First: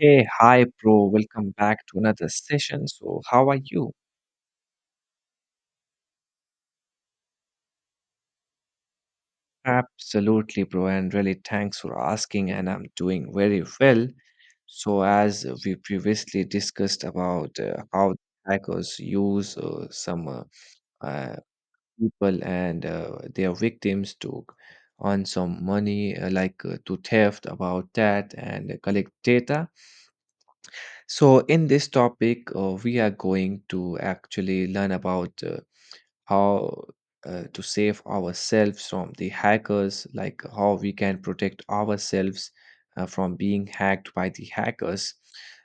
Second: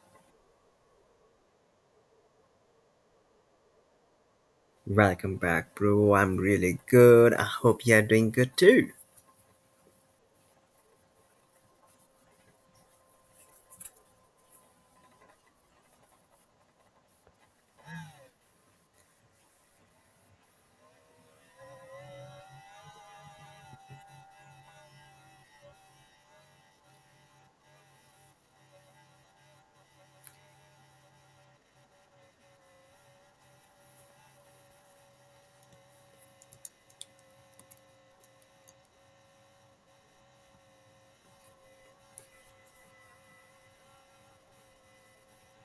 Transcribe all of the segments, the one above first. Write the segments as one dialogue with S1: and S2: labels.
S1: Hey, hi, bro. Welcome back to another session. So, how are you?
S2: Welcome back, bro. I'm really good. I hope you're doing good too.
S1: Absolutely, bro. And really, thanks for asking. And I'm doing very well. So, as we previously discussed about how hackers use some uh, people and their victims to earn some money, like to theft about that and collect data. So, in this topic, we are going to actually learn about how to save ourselves from the hackers, like how we can protect ourselves from being hacked by the hackers.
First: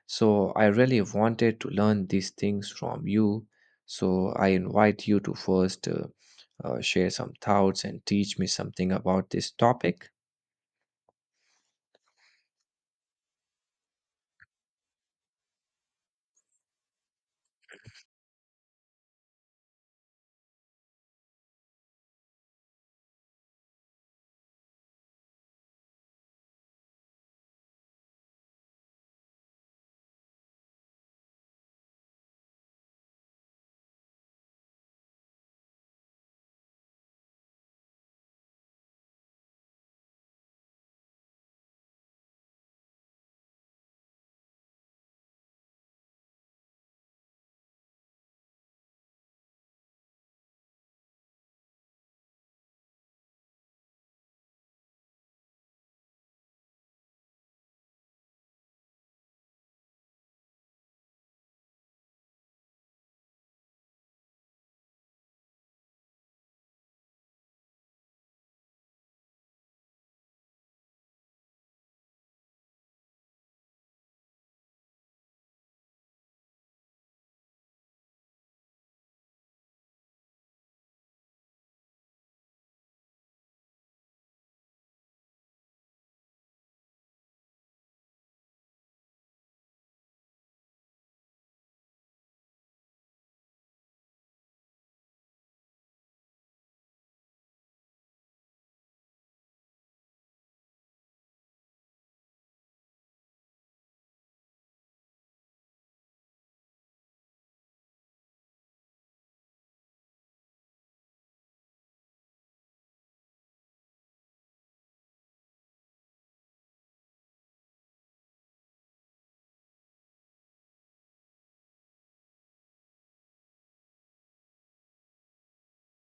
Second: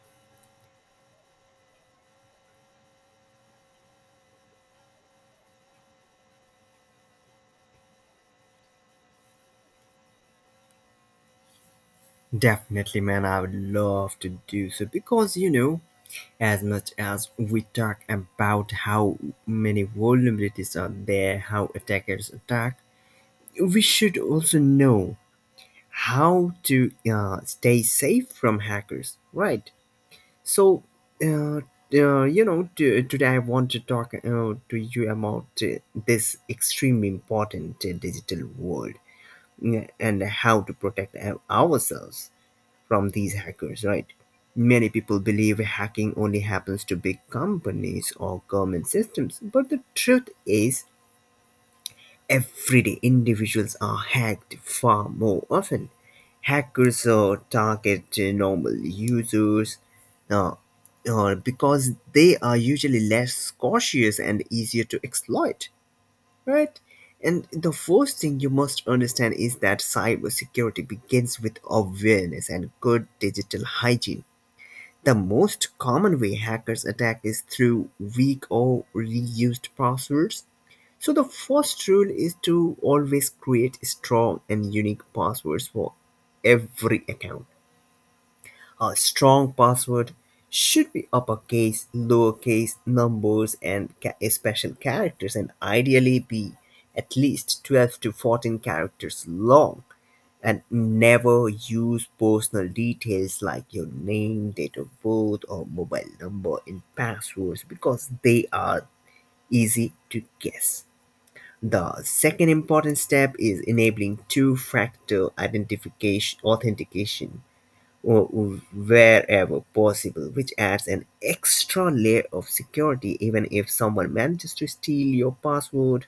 S1: So, I really wanted to learn these things from you. So, I invite you to first share some thoughts and teach me something about this topic.
S2: Definitely, man. I would love to do so because you know, as much as we talk about how many vulnerabilities are there, how attackers attack, we should also know how to stay safe from hackers, right? So, uh, Today I want to talk to you about this extremely important digital world and how to protect ourselves from these hackers, right? Many people believe hacking only happens to big companies or government systems, but the truth is, everyday individuals are hacked far more often. Hackers target normal users uh, because they are usually less cautious and easier to exploit. Right? And the first thing you must understand is that cybersecurity begins with awareness and good digital hygiene. The most common way hackers attack is through weak or reused passwords. So, the first rule is to always create strong and unique passwords for every account. A strong password should be uppercase, lowercase, numbers, and special characters, and ideally be at least 12 to 14 characters long. And never use personal details like your name, date of birth, or mobile number in passwords because they are easy to guess. The second important step is enabling two factor identification authentication or wherever possible, which adds an extra layer of security even if someone manages to steal your password,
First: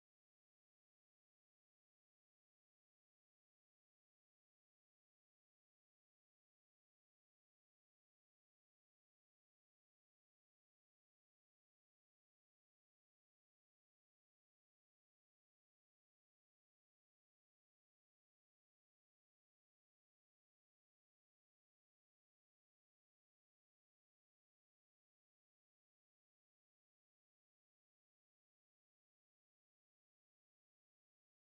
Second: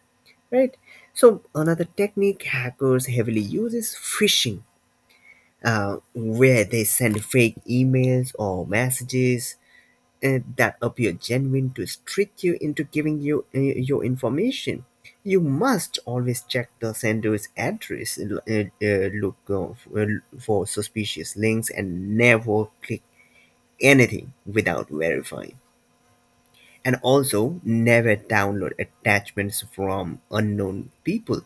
S2: right? So, another technique hackers heavily use is phishing, where they send fake emails or messages that appear genuine to trick you into giving you your information. You must always check the sender's address, look for suspicious links, and never click anything without verifying, and also never download attachments from unknown people.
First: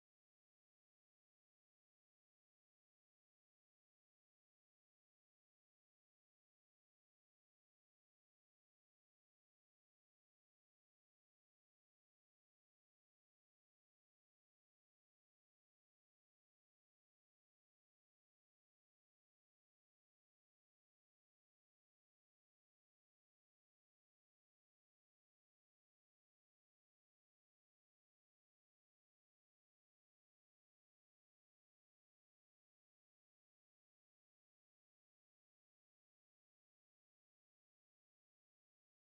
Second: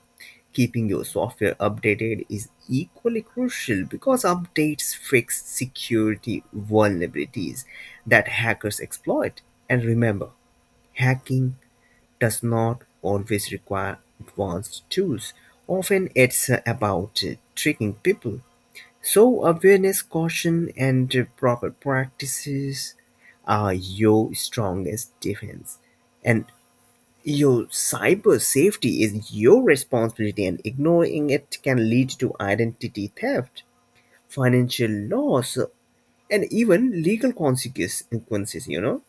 S2: Keeping your software updated is equally crucial because updates fix security vulnerabilities that hackers exploit. And remember, hacking does not always require advanced tools. Often it's about tricking people, so awareness, caution, and proper practices are your strongest defense. And your cyber safety is your responsibility, and ignoring it can lead to identity theft, financial loss, and even legal consequences, you know?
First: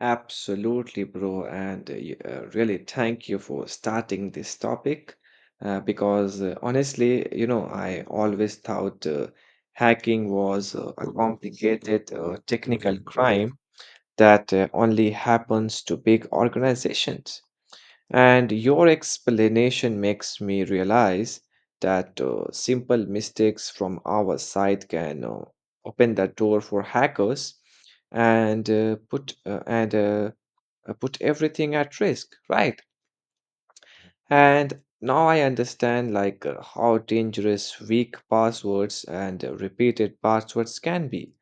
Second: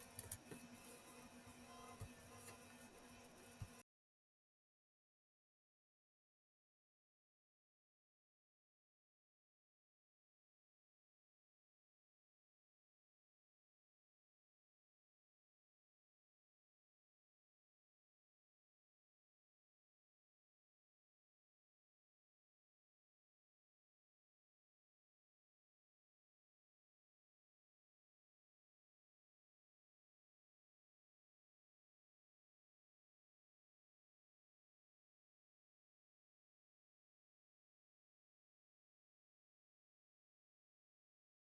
S1: Absolutely, bro. And really, thank you for starting this topic. Because honestly, you know, I always thought hacking was a complicated technical crime that only happens to big organizations. And your explanation makes me realize that simple mistakes from our side can open the door for hackers and put everything at risk, right? And now I understand like how dangerous weak passwords and repeated passwords can be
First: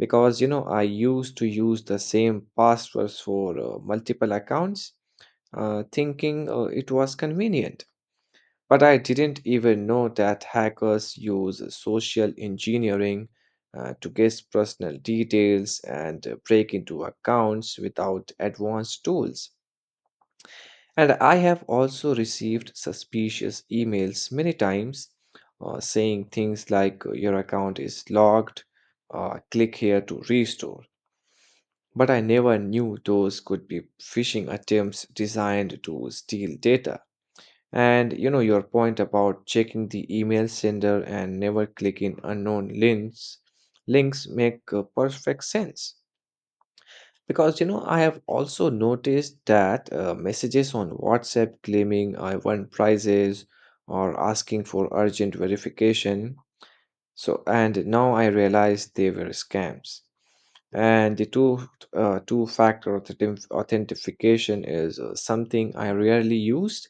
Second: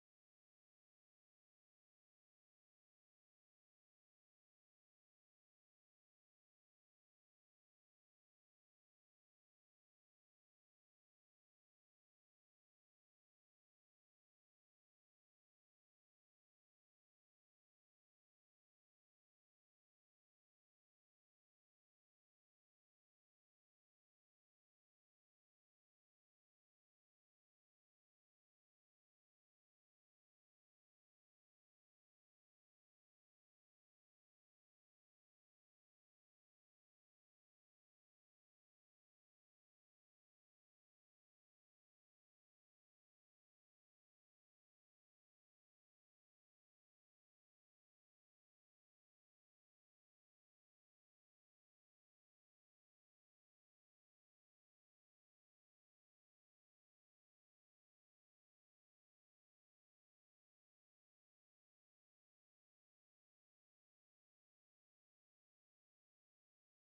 S1: because you know I used to use the same passwords for multiple accounts, thinking it was convenient. But I didn't even know that hackers use social engineering to guess personal details and break into accounts without advanced tools. And I have also received suspicious emails many times saying things like, "Your account is locked, click here to restore." But I never knew those could be phishing attempts designed to steal data. And you know, your point about checking the email sender and never clicking unknown links make perfect sense. Because you know, I have also noticed that messages on WhatsApp claiming I won prizes or asking for urgent verification. So, and now I realize they were scams. And the two factor authentication is something I rarely used,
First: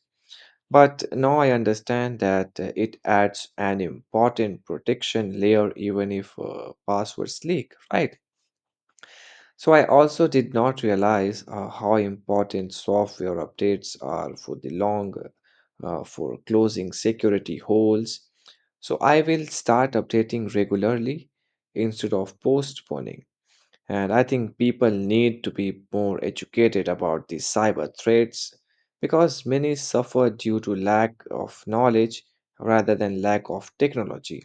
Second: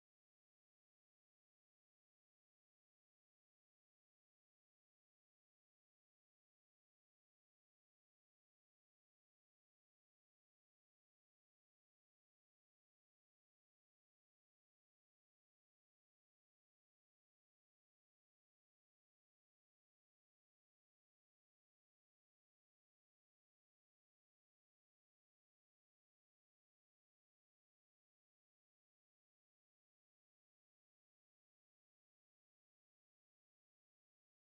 S1: but now I understand that it adds an important protection layer even if passwords leak, right? So I also did not realize how important software updates are for the long for closing security holes. So I will start updating regularly instead of postponing. And I think people need to be more educated about the cyber threats because many suffer due to lack of knowledge rather than lack of technology.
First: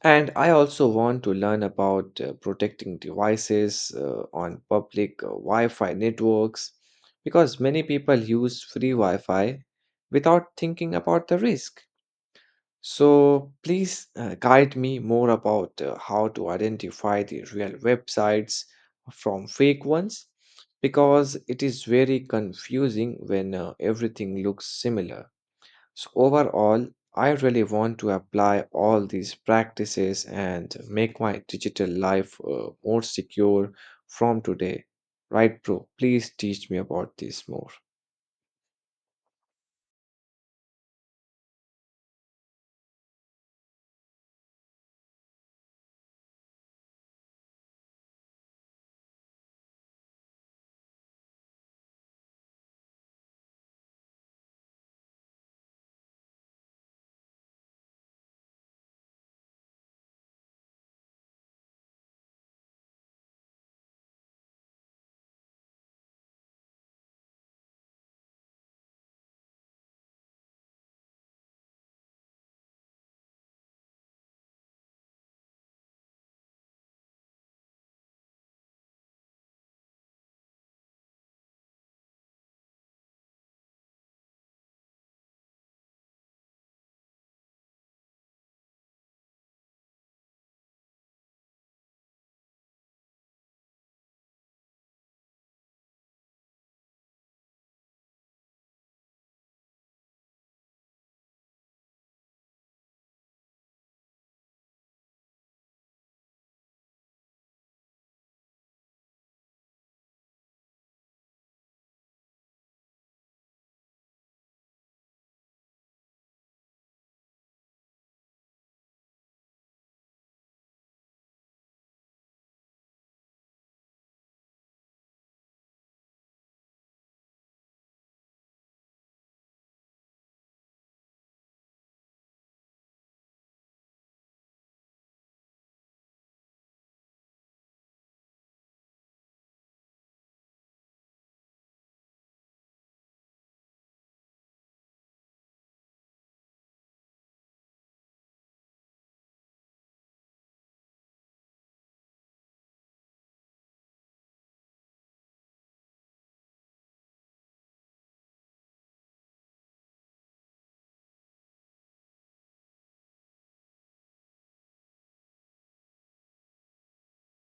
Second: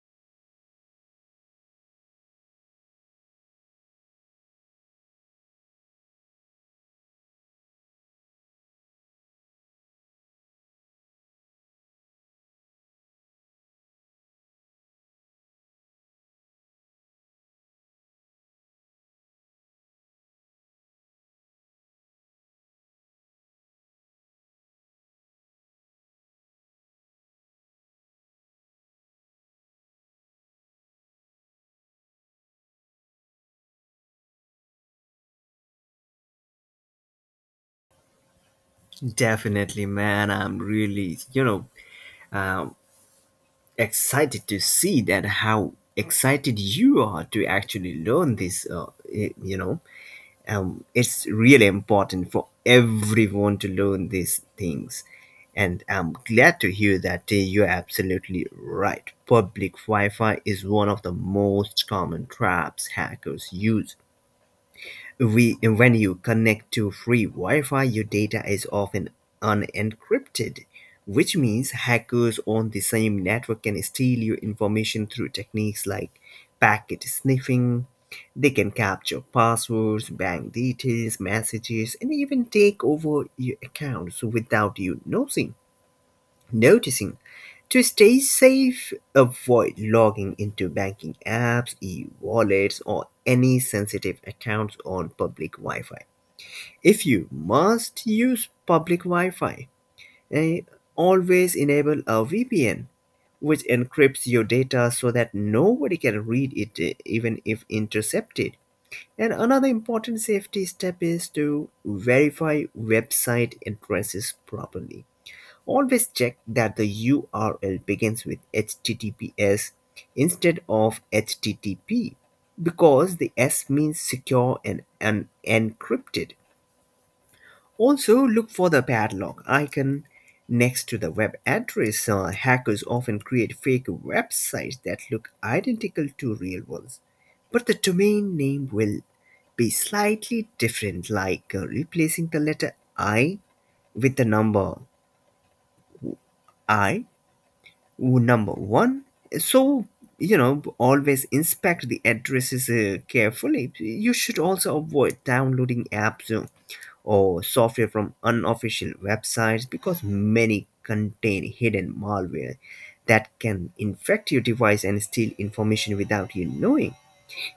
S1: And I also want to learn about protecting devices on public Wi Fi networks because many people use free Wi Fi without thinking about the risk. So please guide me more about how to identify the real websites from fake ones because it is very confusing when everything looks similar. So overall, I really want to apply all these practices and make my digital life more secure from today. Right, bro? Please teach me about this more.
S2: Definitely, man. I'm um, excited to see that how excited you are to actually learn this, eh, you know. It's really important for everyone to learn these things, and I'm glad to hear that. You're absolutely right, public Wi-Fi is one of the most common traps hackers use. We When you connect to free Wi-Fi, your data is often unencrypted, which means hackers on the same network can steal your information through techniques like packet sniffing. They can capture passwords, bank details, messages, and even take over your accounts without you noticing. To stay safe, avoid logging into banking apps, e wallets, or any sensitive accounts on public Wi Fi. If you must use public Wi Fi, always enable a VPN, which encrypts your data so that nobody can read it, even if intercepted. And another important safety step is to verify website addresses properly. Always check that the URL begins with HTTPS instead of HTTP because the S means secure and encrypted. Also, look for the padlock icon next to the web address. Hackers often create fake websites that look identical to real ones, but the domain name will be slightly different, like replacing the letter I with the number I, number one. So, you know, always inspect the addresses carefully. You should also avoid downloading apps or software from unofficial websites because many contain hidden malware that can infect your device and steal information without you knowing.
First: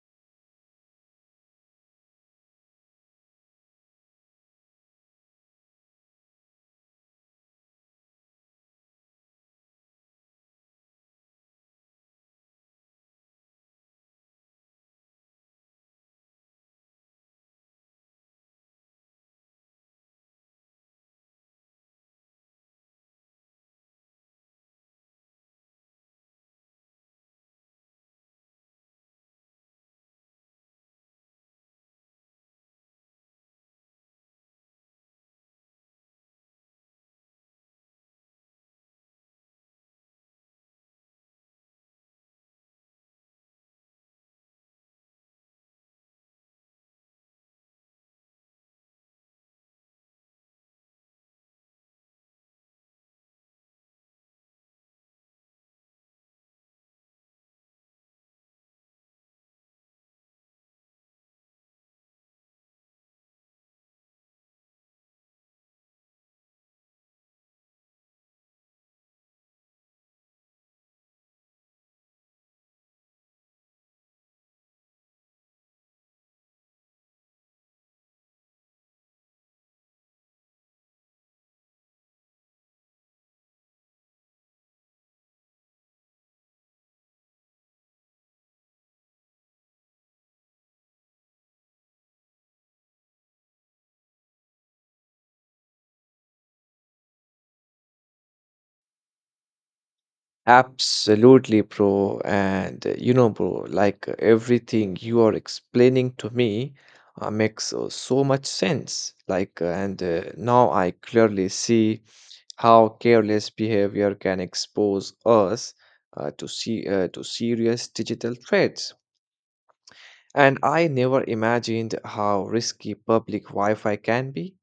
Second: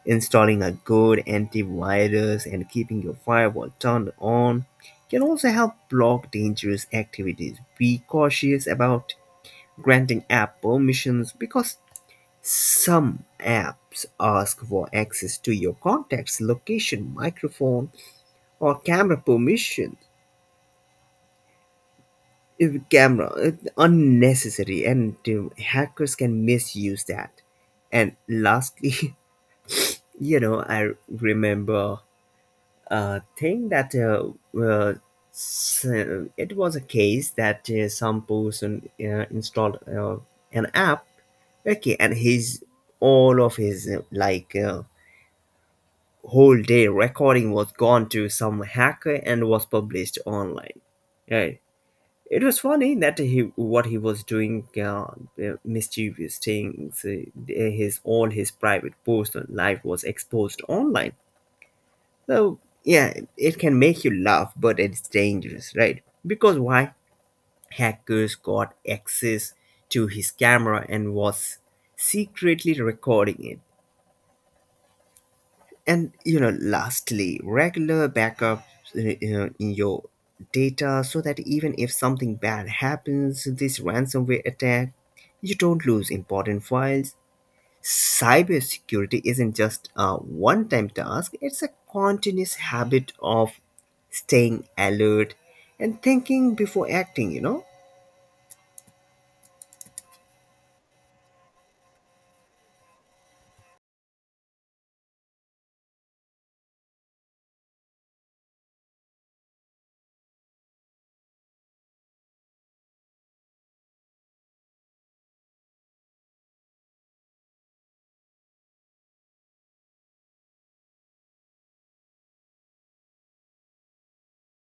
S2: Installing a good antivirus and keeping your firewall turned on can also help block dangerous activities. Be cautious about granting app permissions because some apps ask for access to your contacts, location, microphone, or camera permission if camera it's unnecessary, and hackers can misuse that. And lastly, you know, I remember a thing that it was a case that some person installed an app, okay, and his all of his like whole day recording was gone to some hacker and was published online, right? It was funny that he what he was doing, mischievous things. His all his private personal life was exposed online. So yeah, it can make you laugh, but it's dangerous, right? Because why? Hackers got access to his camera and was secretly recording it. And you know, lastly, regular backup, you know, in your data, so that even if something bad happens, this ransomware attack, you don't lose important files. Cybersecurity isn't just a one time task, it's a continuous habit of staying alert and thinking before acting, you know?
S1: Absolutely, bro. And you know, bro, like everything you are explaining to me makes so much sense. Like, and Now I clearly see how careless behavior can expose us to serious digital threats. And I never imagined how risky public Wi-Fi can be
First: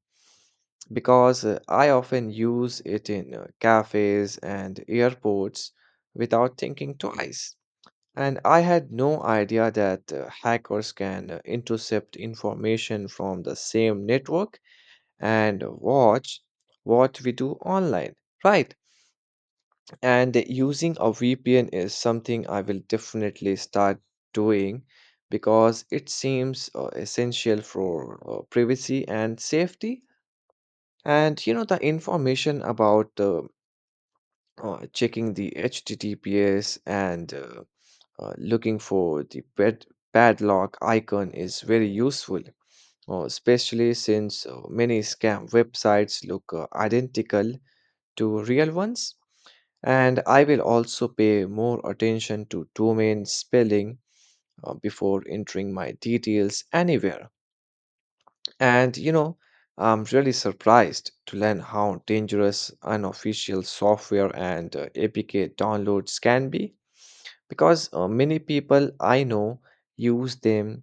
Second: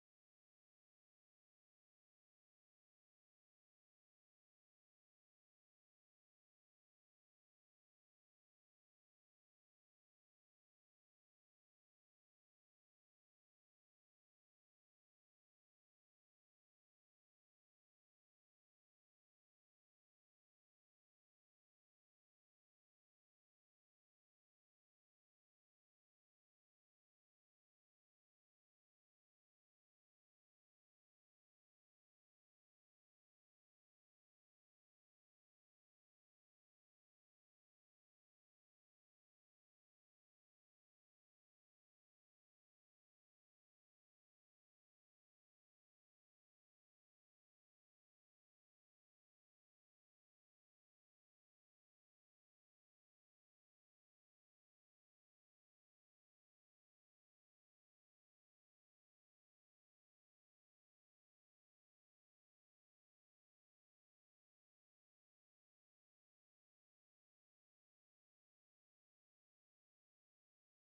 S1: because I often use it in cafes and airports without thinking twice. And I had no idea that hackers can intercept information from the same network and watch what we do online. Right. And using a VPN is something I will definitely start doing because it seems essential for privacy and safety. And you know, the information about checking the HTTPS and looking for the padlock icon is very useful, especially since many scam websites look identical to real ones. And I will also pay more attention to domain spelling before entering my details anywhere. And you know, I'm really surprised to learn how dangerous unofficial software and APK downloads can be because many people I know use them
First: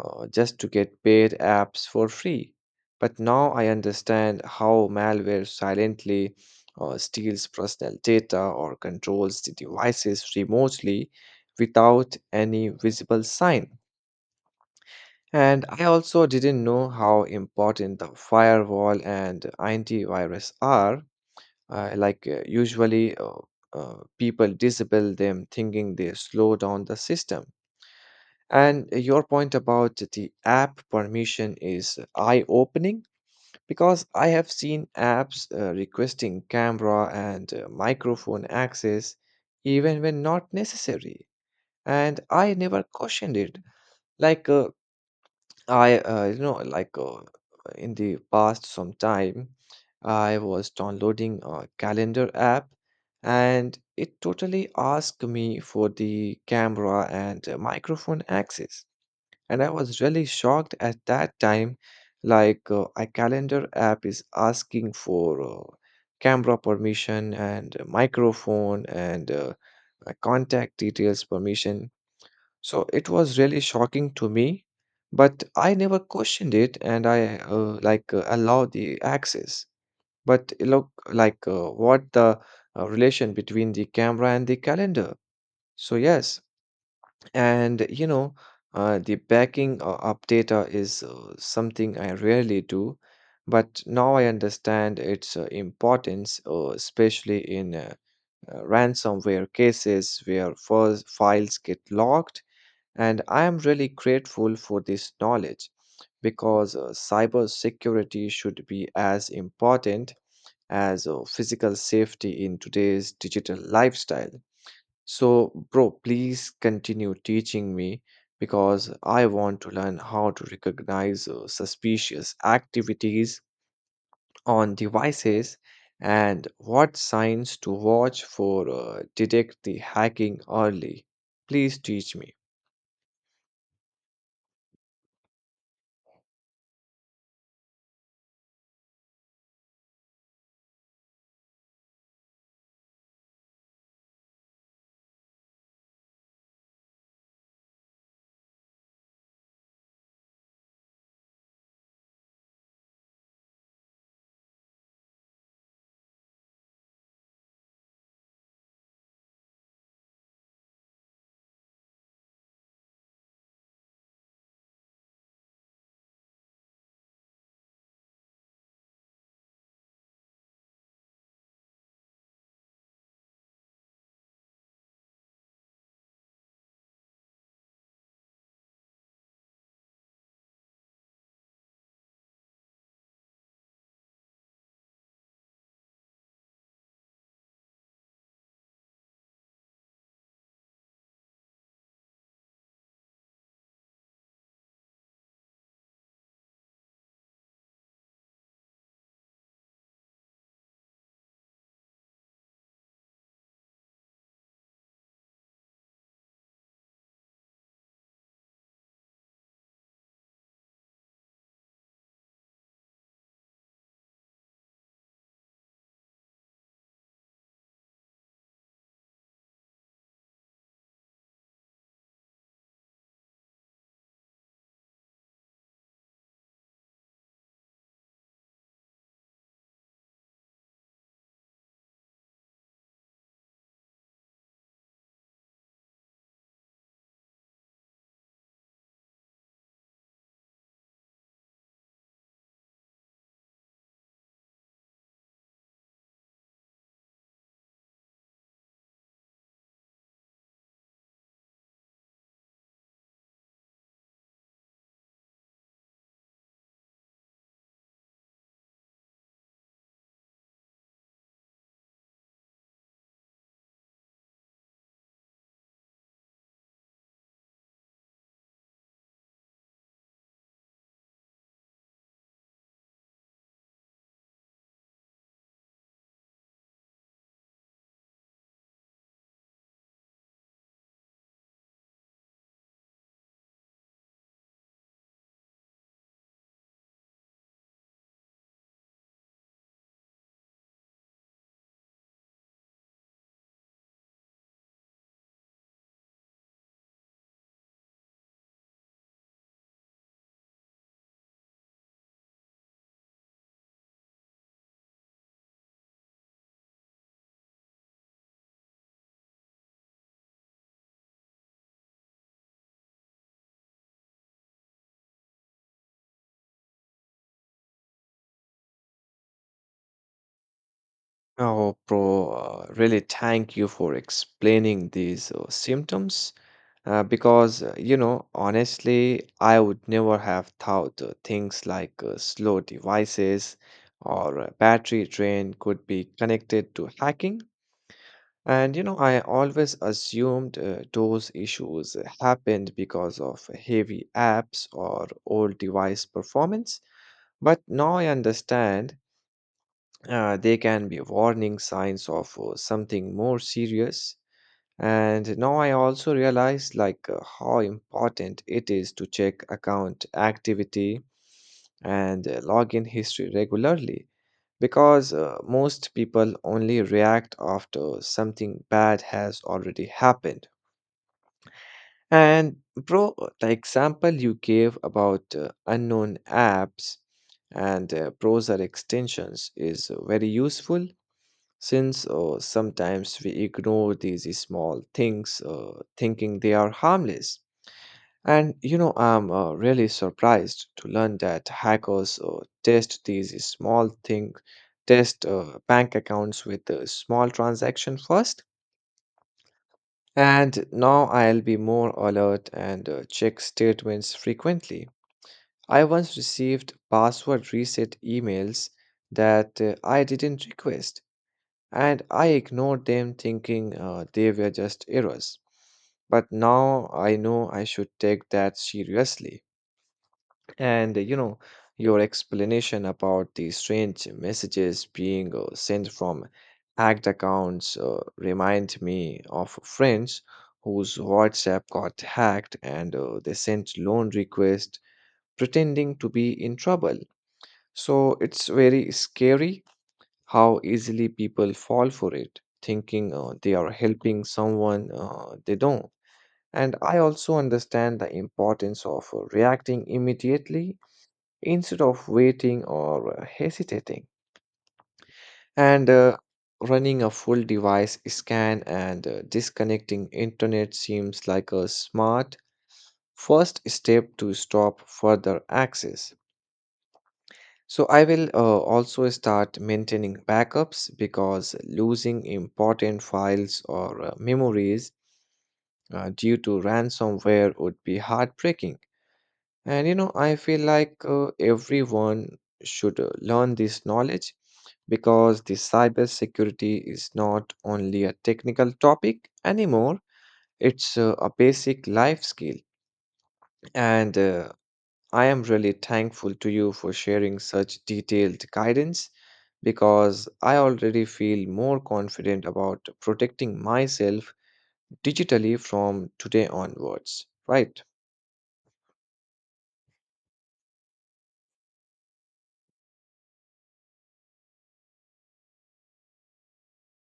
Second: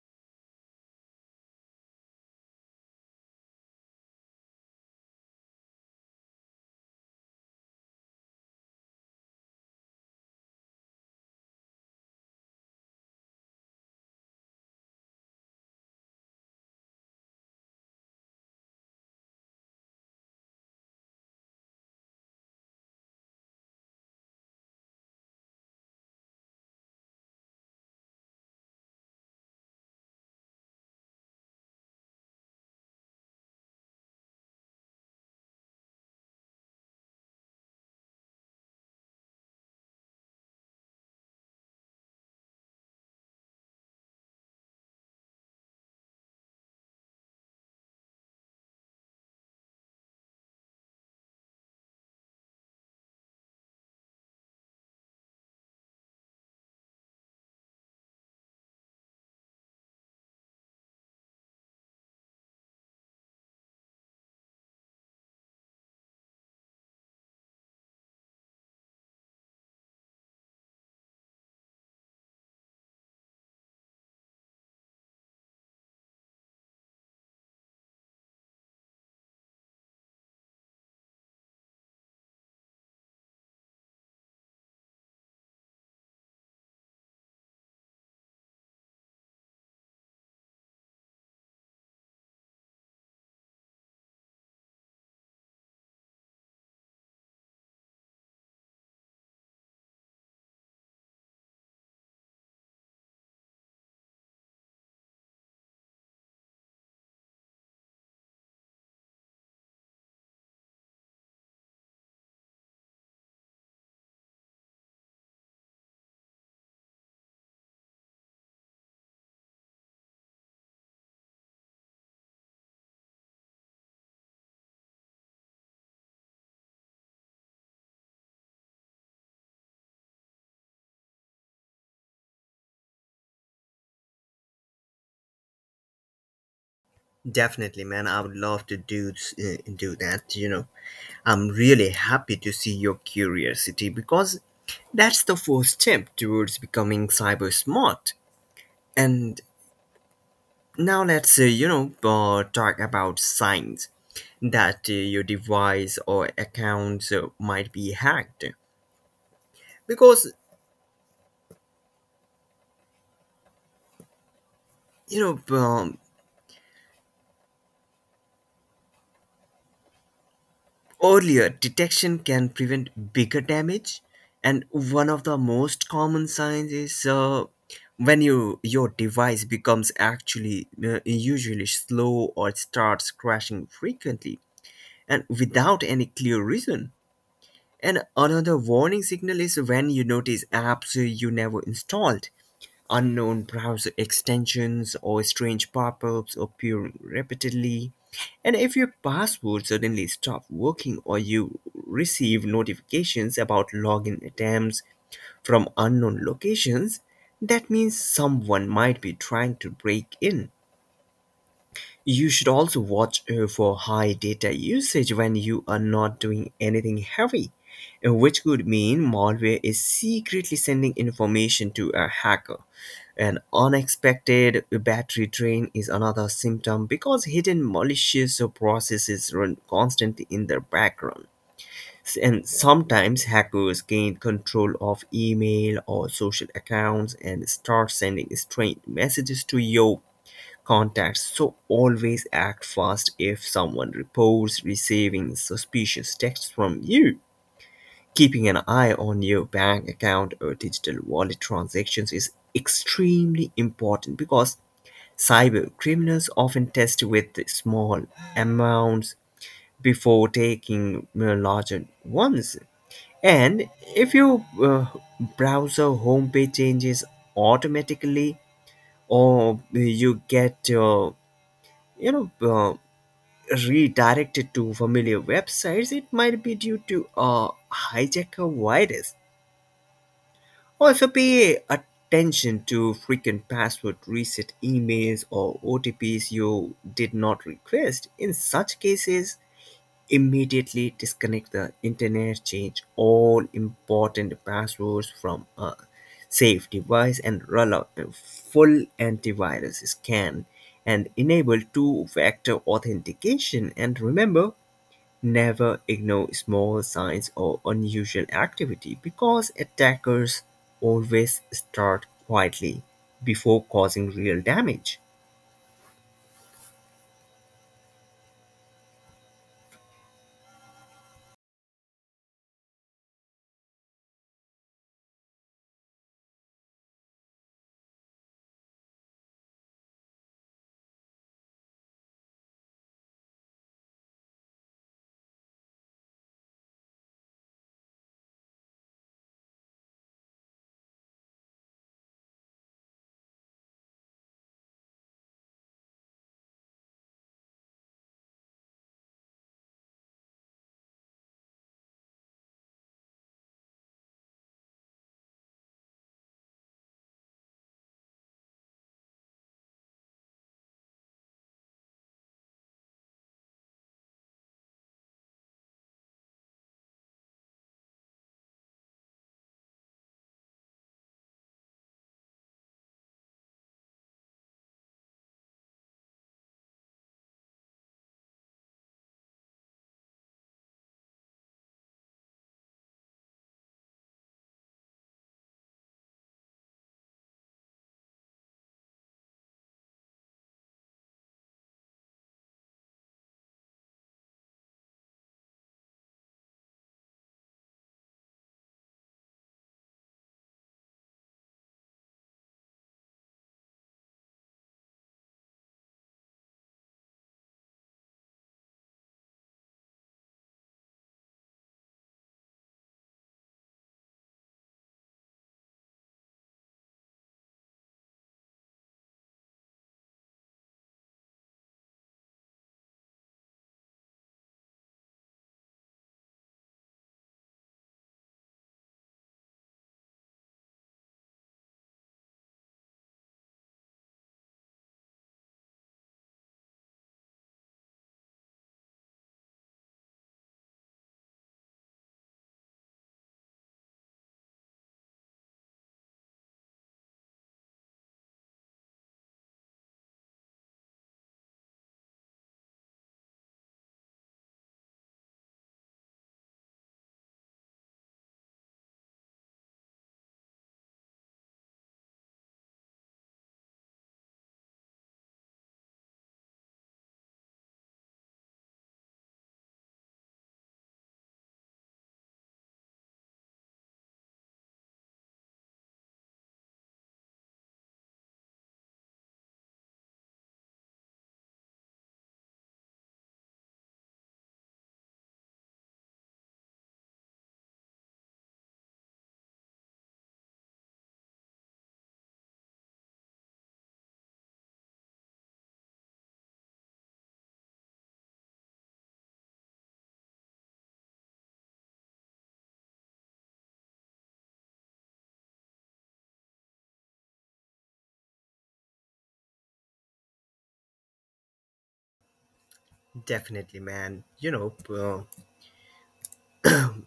S1: just to get paid apps for free. But now I understand how malware silently steals personal data or controls the devices remotely without any visible sign. And I also didn't know how important the firewall and antivirus are. Usually, people disable them thinking they slow down the system, and your point about the app permission is eye opening because I have seen apps requesting camera and microphone access even when not necessary. And I never questioned it. Like, I, you know, like In the past, some time I was downloading a calendar app and it totally asked me for the camera and microphone access, and I was really shocked at that time. Like, a calendar app is asking for camera permission and a microphone and a contact details permission. So it was really shocking to me, but I never questioned it, and I allowed the access. But look, like what the relation between the camera and the calendar? So yes, and you know, the backing up data is something I rarely do, but now I understand its importance, especially in ransomware cases where files get locked. And I am really grateful for this knowledge because cyber security should be as important as physical safety in today's digital lifestyle. So, bro, please continue teaching me because I want to learn how to recognize suspicious activities on devices and what signs to watch for detect the hacking early. Please teach me.
S2: Definitely, man. I would love to do that. You know, I'm really happy to see your curiosity because that's the first step towards becoming cyber smart. And now let's, talk about signs that your device or account might be hacked. Because, you know, earlier detection can prevent bigger damage. And one of the most common signs is your device becomes actually usually slow or starts crashing frequently and without any clear reason. And another warning signal is when you notice apps you never installed, unknown browser extensions, or strange pop ups appearing repeatedly. And if your password suddenly stops working or you receive notifications about login attempts from unknown locations, that means someone might be trying to break in. You should also watch for high data usage when you are not doing anything heavy, which could mean malware is secretly sending information to a hacker. An unexpected battery drain is another symptom because hidden malicious processes run constantly in the background. And sometimes hackers gain control of email or social accounts and start sending strange messages to your contacts, so always act fast if someone reports receiving suspicious texts from you. Keeping an eye on your bank account or digital wallet transactions is extremely important because cyber criminals often test with small amounts before taking larger ones. And if your browser homepage changes automatically, or you get you know uh, redirected to familiar websites, it might be due to a hijacker virus. Also, pay attention to frequent password reset emails or OTPs you did not request. In such cases, immediately disconnect the internet, change all important passwords from a safe device, and roll out a full antivirus scan and enable two factor authentication. And remember, never ignore small signs or unusual activity because attackers always start quietly before causing real damage.
S1: Oh, bro, really thank you for explaining these symptoms. Because, you know, honestly, I would never have thought things like slow devices or battery drain could be connected to hacking. And, you know, I always assumed those issues happened because of heavy apps or old device performance. But now I understand they can be warning signs of something more serious. And now I also realize like how important it is to check account activity and login history regularly because most people only react after something bad has already happened. And bro, the example you gave about unknown apps and browser extensions is very useful since sometimes we ignore these small things, thinking they are harmless. And you know, I'm really surprised to learn that hackers test bank accounts with a small transaction first. And now I'll be more alert and check statements frequently. I once received password reset emails that I didn't request and I ignored them thinking they were just errors. But now I know I should take that seriously. And you know, your explanation about the strange messages being sent from hacked accounts remind me of friends whose WhatsApp got hacked and they sent loan requests pretending to be in trouble. So it's very scary how easily people fall for it, thinking they are helping someone they don't. And I also understand the importance of reacting immediately instead of waiting or hesitating. And running a full device scan and disconnecting internet seems like a smart first step to stop further access. So I will also start maintaining backups because losing important files or memories due to ransomware would be heartbreaking. And you know, I feel like everyone should learn this knowledge because the cybersecurity is not only a technical topic anymore, it's a basic life skill. And I am really thankful to you for sharing such detailed guidance because I already feel more confident about protecting myself digitally from today onwards, right?
S2: Definitely, man. You know,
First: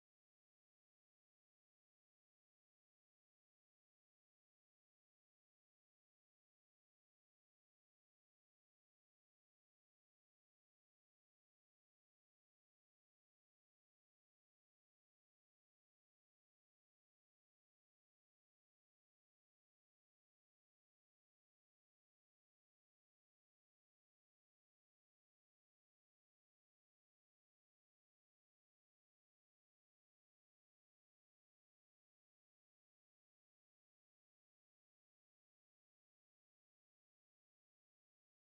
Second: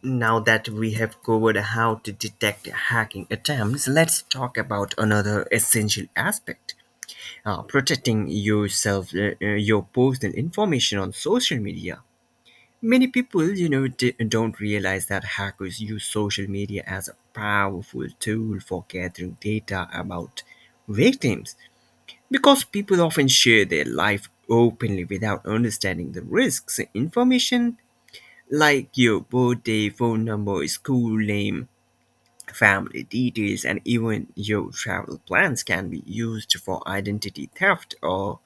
S2: now that we have covered how to detect hacking attempts, let's talk about another essential aspect, protecting yourself, your personal information on social media. Many people, you know, don't realize that hackers use social media as a powerful tool for gathering data about victims because people often share their life openly without understanding the risks. Information like your birthday, phone number, school name, family details, and even your travel plans can be used for identity theft or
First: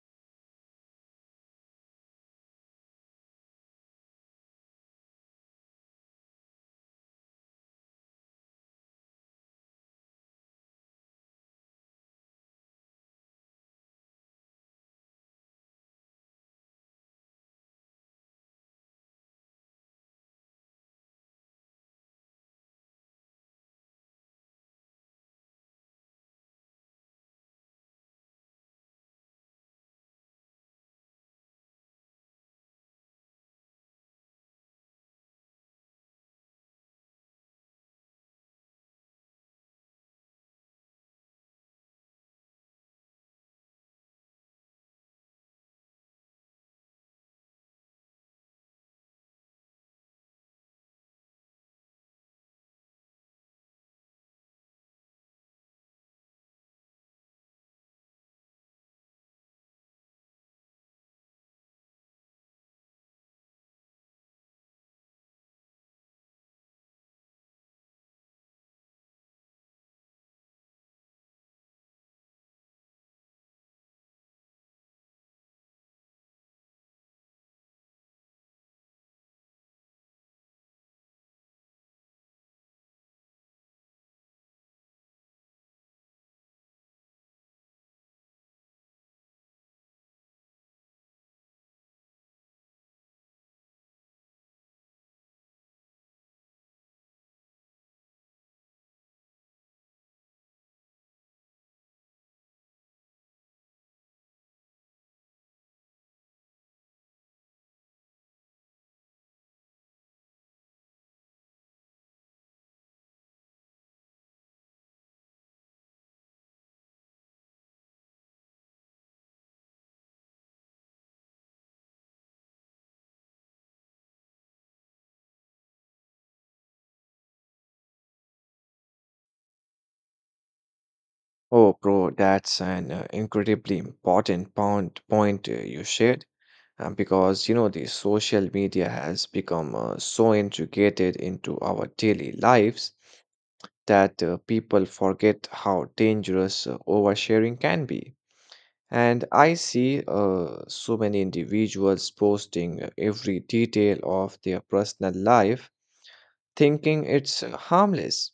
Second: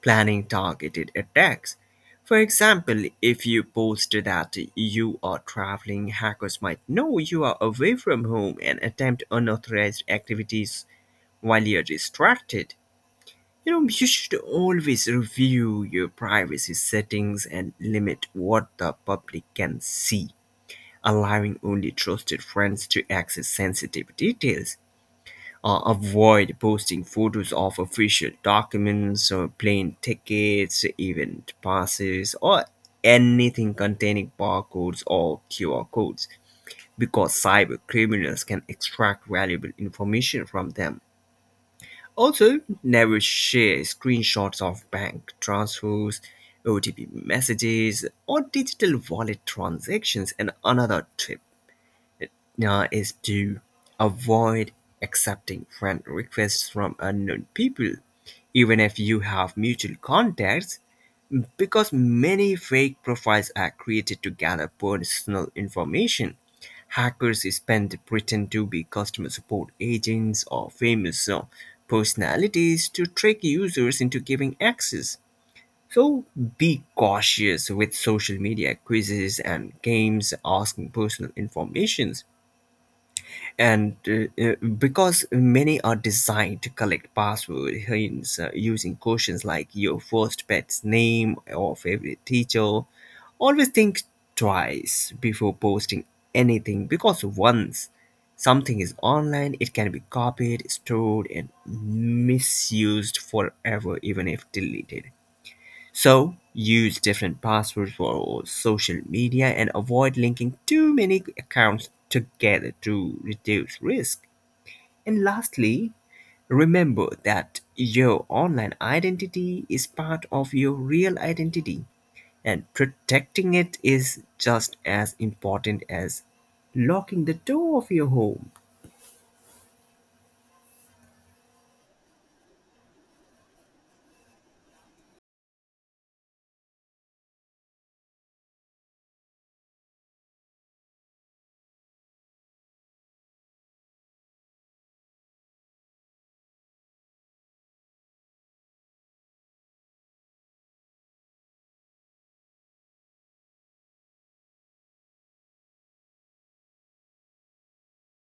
S2: planning targeted attacks. For example, if you post that you are traveling, hackers might know you are away from home and attempt unauthorized activities while you're distracted. You know, you should always review your privacy settings and limit what the public can see, allowing only trusted friends to access sensitive details. Avoid posting photos of official documents or plane tickets, event passes, or anything containing barcodes or QR codes because cyber criminals can extract valuable information from them. Also, never share screenshots of bank transfers, OTP messages, or digital wallet transactions. And another tip is to avoid accepting friend requests from unknown people, even if you have mutual contacts, because many fake profiles are created to gather personal information. Hackers spend pretend to be customer support agents or famous personalities to trick users into giving access. So be cautious with social media quizzes and games asking personal informations, and because many are designed to collect password hints using questions like your first pet's name or favorite teacher. Always think twice before posting anything, because once something is online it can be copied, stored, and misused forever even if deleted. So, use different passwords for all social media and avoid linking too many accounts together to reduce risk. And lastly, remember that your online identity is part of your real identity, and protecting it is just as important as locking the door of your home.
S1: Oh, bro, that's an incredibly important point you shared because you know the social media has become so integrated into our daily lives that people forget how dangerous oversharing can be. And I see so many individuals posting every detail of their personal life, thinking it's harmless.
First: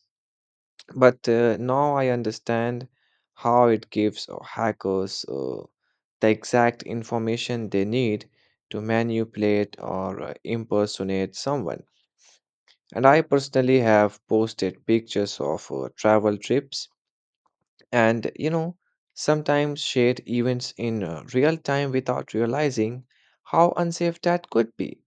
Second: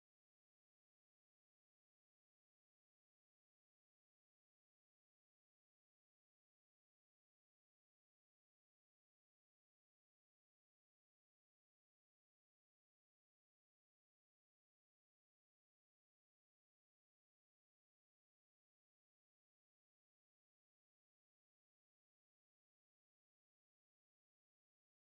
S1: But now I understand how it gives hackers the exact information they need to manipulate or impersonate someone. And I personally have posted pictures of travel trips, and you know, sometimes share events in real time without realizing how unsafe that could be.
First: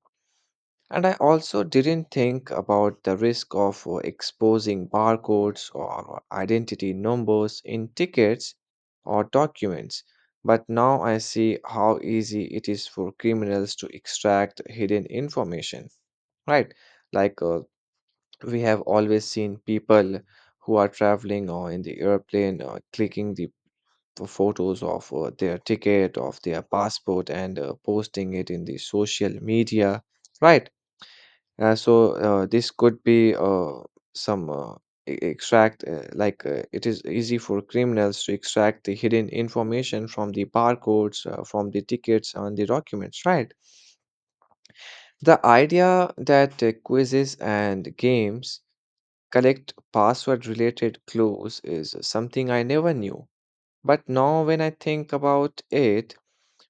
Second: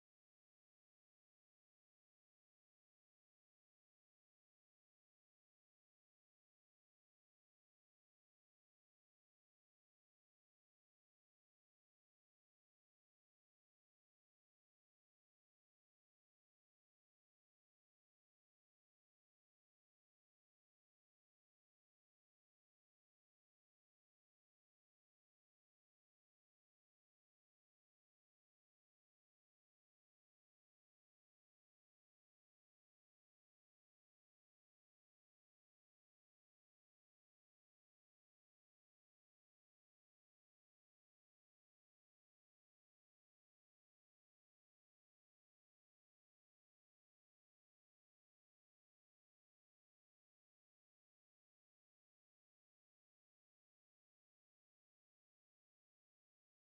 S1: And I also didn't think about the risk of exposing barcodes or identity numbers in tickets or documents, but now I see how easy it is for criminals to extract hidden information, right? Like, we have always seen people who are traveling or in the airplane or clicking the photos of their ticket, of their passport, and posting it in the social media, right? So this could be some e- extract, like it is easy for criminals to extract the hidden information from the barcodes, from the tickets, and the documents, right? The idea that quizzes and games collect password related clues is something I never knew. But now, when I think about it,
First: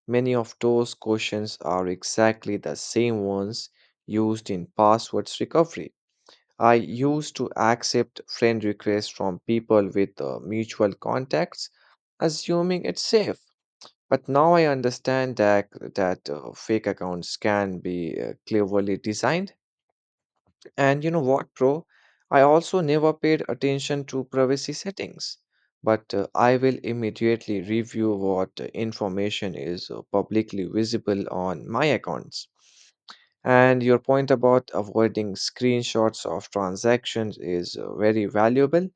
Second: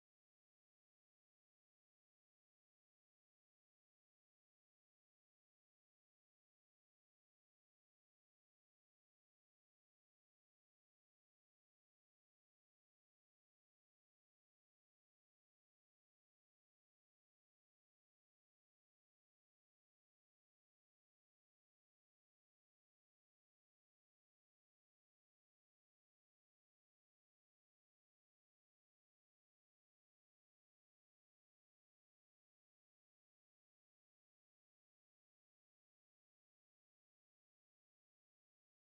S1: many of those questions are exactly the same ones used in passwords recovery. I used to accept friend requests from people with mutual contacts, assuming it's safe. But now I understand that fake accounts can be cleverly designed. And you know what, bro? I also never paid attention to privacy settings, but I will immediately review what information is publicly visible on my accounts. And your point about avoiding screenshots of transactions is very valuable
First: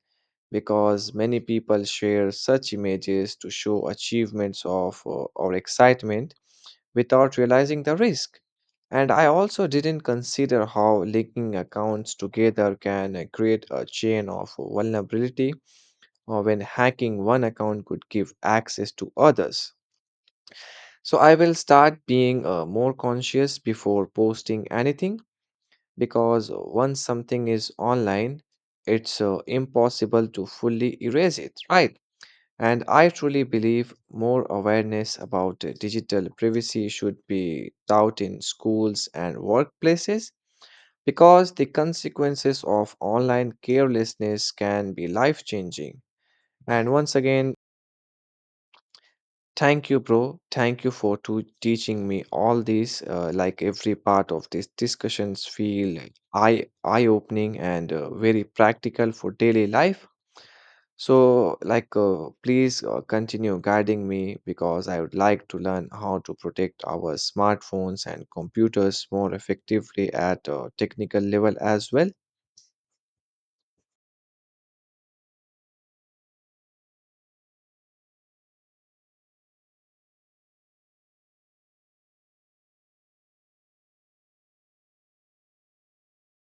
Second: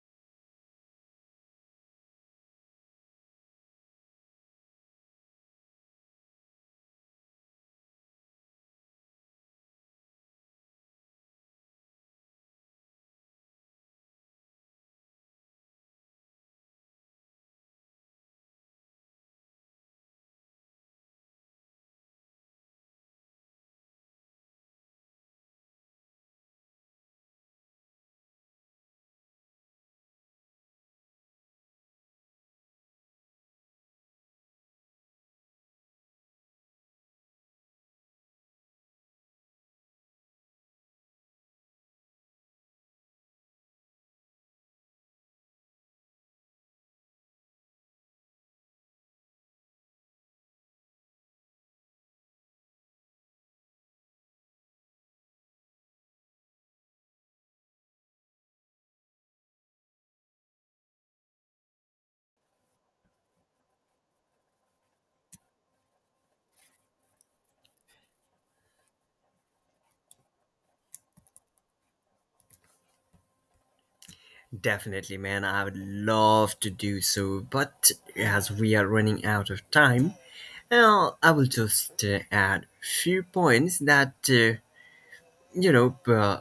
S1: because many people share such images to show achievements of or excitement without realizing the risk. And I also didn't consider how linking accounts together can create a chain of vulnerability or when hacking one account could give access to others. So I will start being more conscious before posting anything because once something is online, it's impossible to fully erase it, right? And I truly believe more awareness about digital privacy should be taught in schools and workplaces because the consequences of online carelessness can be life changing. And once again, thank you, bro. Thank you for to teaching me all these. Like every part of these discussions feel eye- opening and very practical for daily life. So, like, please continue guiding me because I would like to learn how to protect our smartphones and computers more effectively at a technical level as well.
S2: Definitely, man. I would love to do so, but as we are running out of time, well, I will just add few points that you know uh,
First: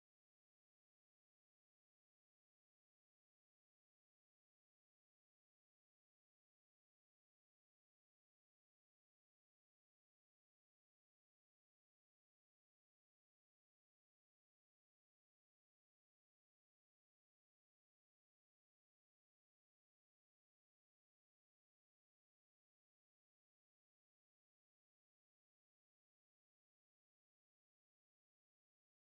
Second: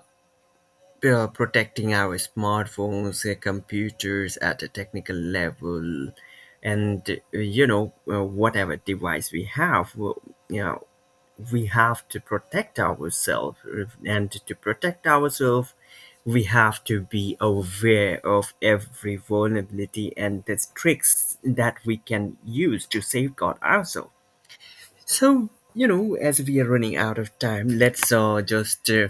S2: protecting our smartphones, computers at a technical level, and whatever device we have, well, you know, we have to protect ourselves, and to protect ourselves, we have to be aware of every vulnerability and the tricks that we can use to safeguard ourselves. So you know, as we are running out of time, let's just.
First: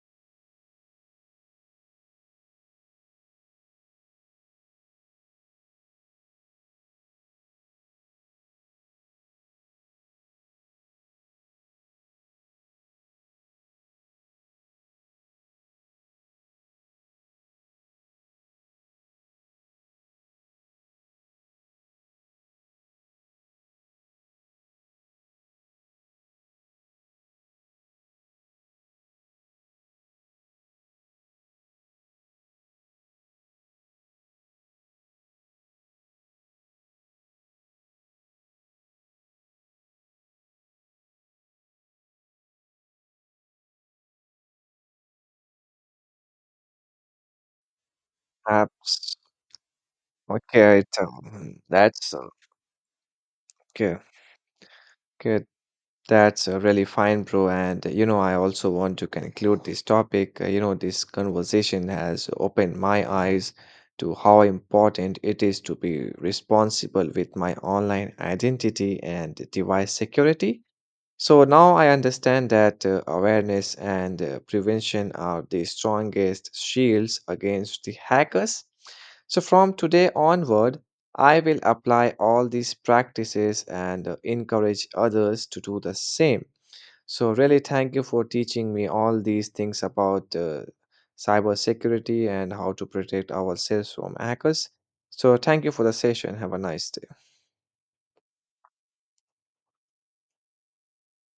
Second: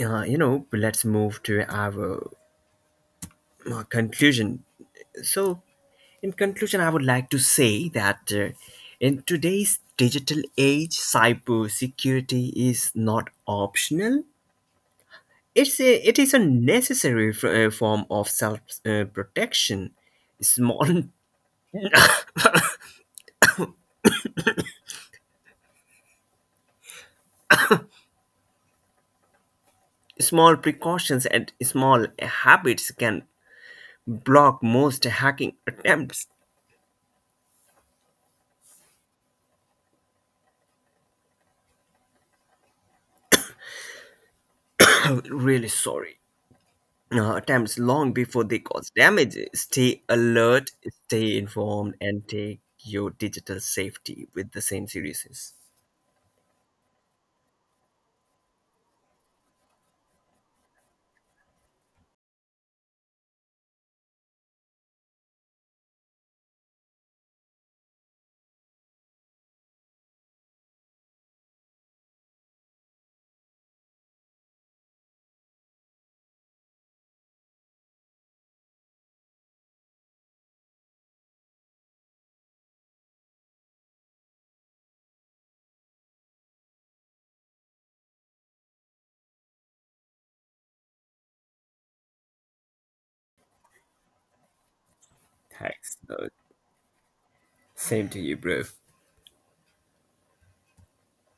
S2: You know, let's move to our conclusion. So, in conclusion, I would like to say that in today's digital age, cybersecurity is not optional. It is a necessary form of self protection. Small small precautions and small habits can block most hacking attempts. Really sorry. Attempts long before they cause
S1: Apps.
S2: damage. Stay alert,
S1: Okay, it,
S2: stay
S1: um,
S2: informed,
S1: that's uh,
S2: and take your digital
S1: okay.
S2: safety with the same
S1: Okay,
S2: seriousness.
S1: that's really fine, bro. And you know, I also want to conclude this topic. You know, this conversation has opened my eyes to how important it is to be responsible with my online identity and device security. So now I understand that awareness and prevention are the strongest shields against the hackers. So from today onward, I will apply all these practices and encourage others to do the same. So really thank you for teaching me all these things about cybersecurity and how to protect ourselves from hackers. So thank you for the
S2: Thanks.
S1: session. Have a nice day.
S2: Same to you, bro.